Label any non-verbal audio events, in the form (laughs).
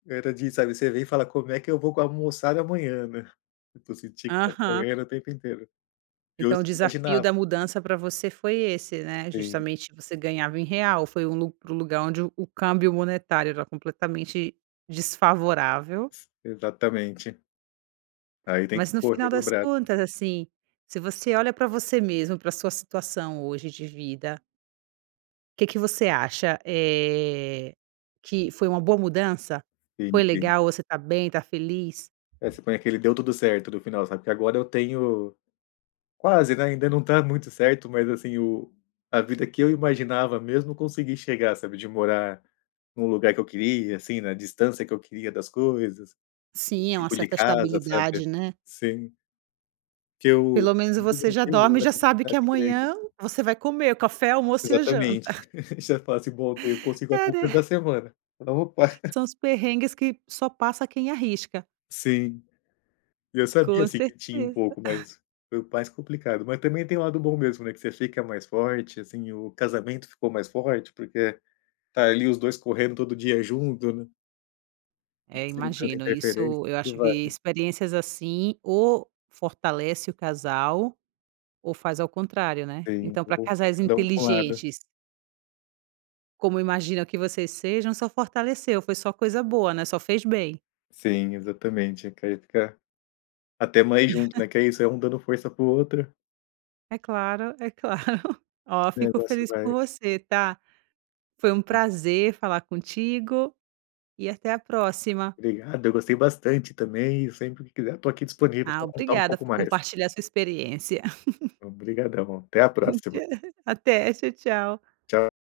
Era de sabe, você vê e fala como é que eu vou almoçar amanhã, né. Então você tinha que estar Aham. correndo o tempo inteiro. E Então hoje o eu não desafio imaginava. da mudança para você foi esse, né, Sim. justamente você ganhava em real, foi um lu um lugar onde o o câmbio monetário era completamente desfavorável. Exatamente. Aí tem que Mas no correr final no das braço. contas assim, se você olha para você mesmo para sua situação hoje de vida que que você acha, eh, que foi uma boa mudança? Sim, Foi sim. legal, você está bem, está feliz? É, você põe aquele deu tudo certo no final, sabe. Que agora eu tenho Quase, né, ainda não está muito certo, mas assim o a vida que eu imaginava mesmo consegui chegar sabe, de morar em um lugar que eu queria assim, na distância que eu queria das coisas, o Sim é uma tipo de certa casa sabe, estabilidade, né. sim. Porque eu, Pelo menos nunca você já gostei de dorme e morar já em sabe que cidade grande amanhã assim. você vai comer, o café, o almoço e a janta. Exatamente, (laughs) já faço, bom, eu consigo a É compra né. da semana, se não (unintelligible) (laughs) São os perrengues que só passa quem arrisca. Sim. E eu sabia Com assim que tinha um certeza. pouco (chuckles) mais, mais complicado, mas também tem o lado bom mesmo, né, que você fica mais forte assim, o casamento ficou mais forte, porque está ali os 2 correndo todo dia junto, né. É Sem tanta imagino, interferência, isso, eu tudo acho vai, que né. experiências assim ou fortalece o casal, ou faz ao contrário, né. Sim, Então no para bom casais sentido é um (unintelligible) inteligentes como imagino que vocês sejam, só fortaleceu, foi só coisa boa, né, só fez bem. Sim, exatamente, é querer ficar até mais junto, né. Que (laughs) é isso é um dando força para o outro. É claro, é claro. Olha, O fico negócio feliz por vai. você, tá. Foi um prazer falar contigo, e até a próxima. Obrigado, eu gostei bastante também, sempre que quiser eu estou aqui disponível Ah, para contar um obrigada pouco por mais. compartilhar sua experiência. (laughs) Obrigadão, até a próxima. (laughs) Até, tchau, tchau. Tchau.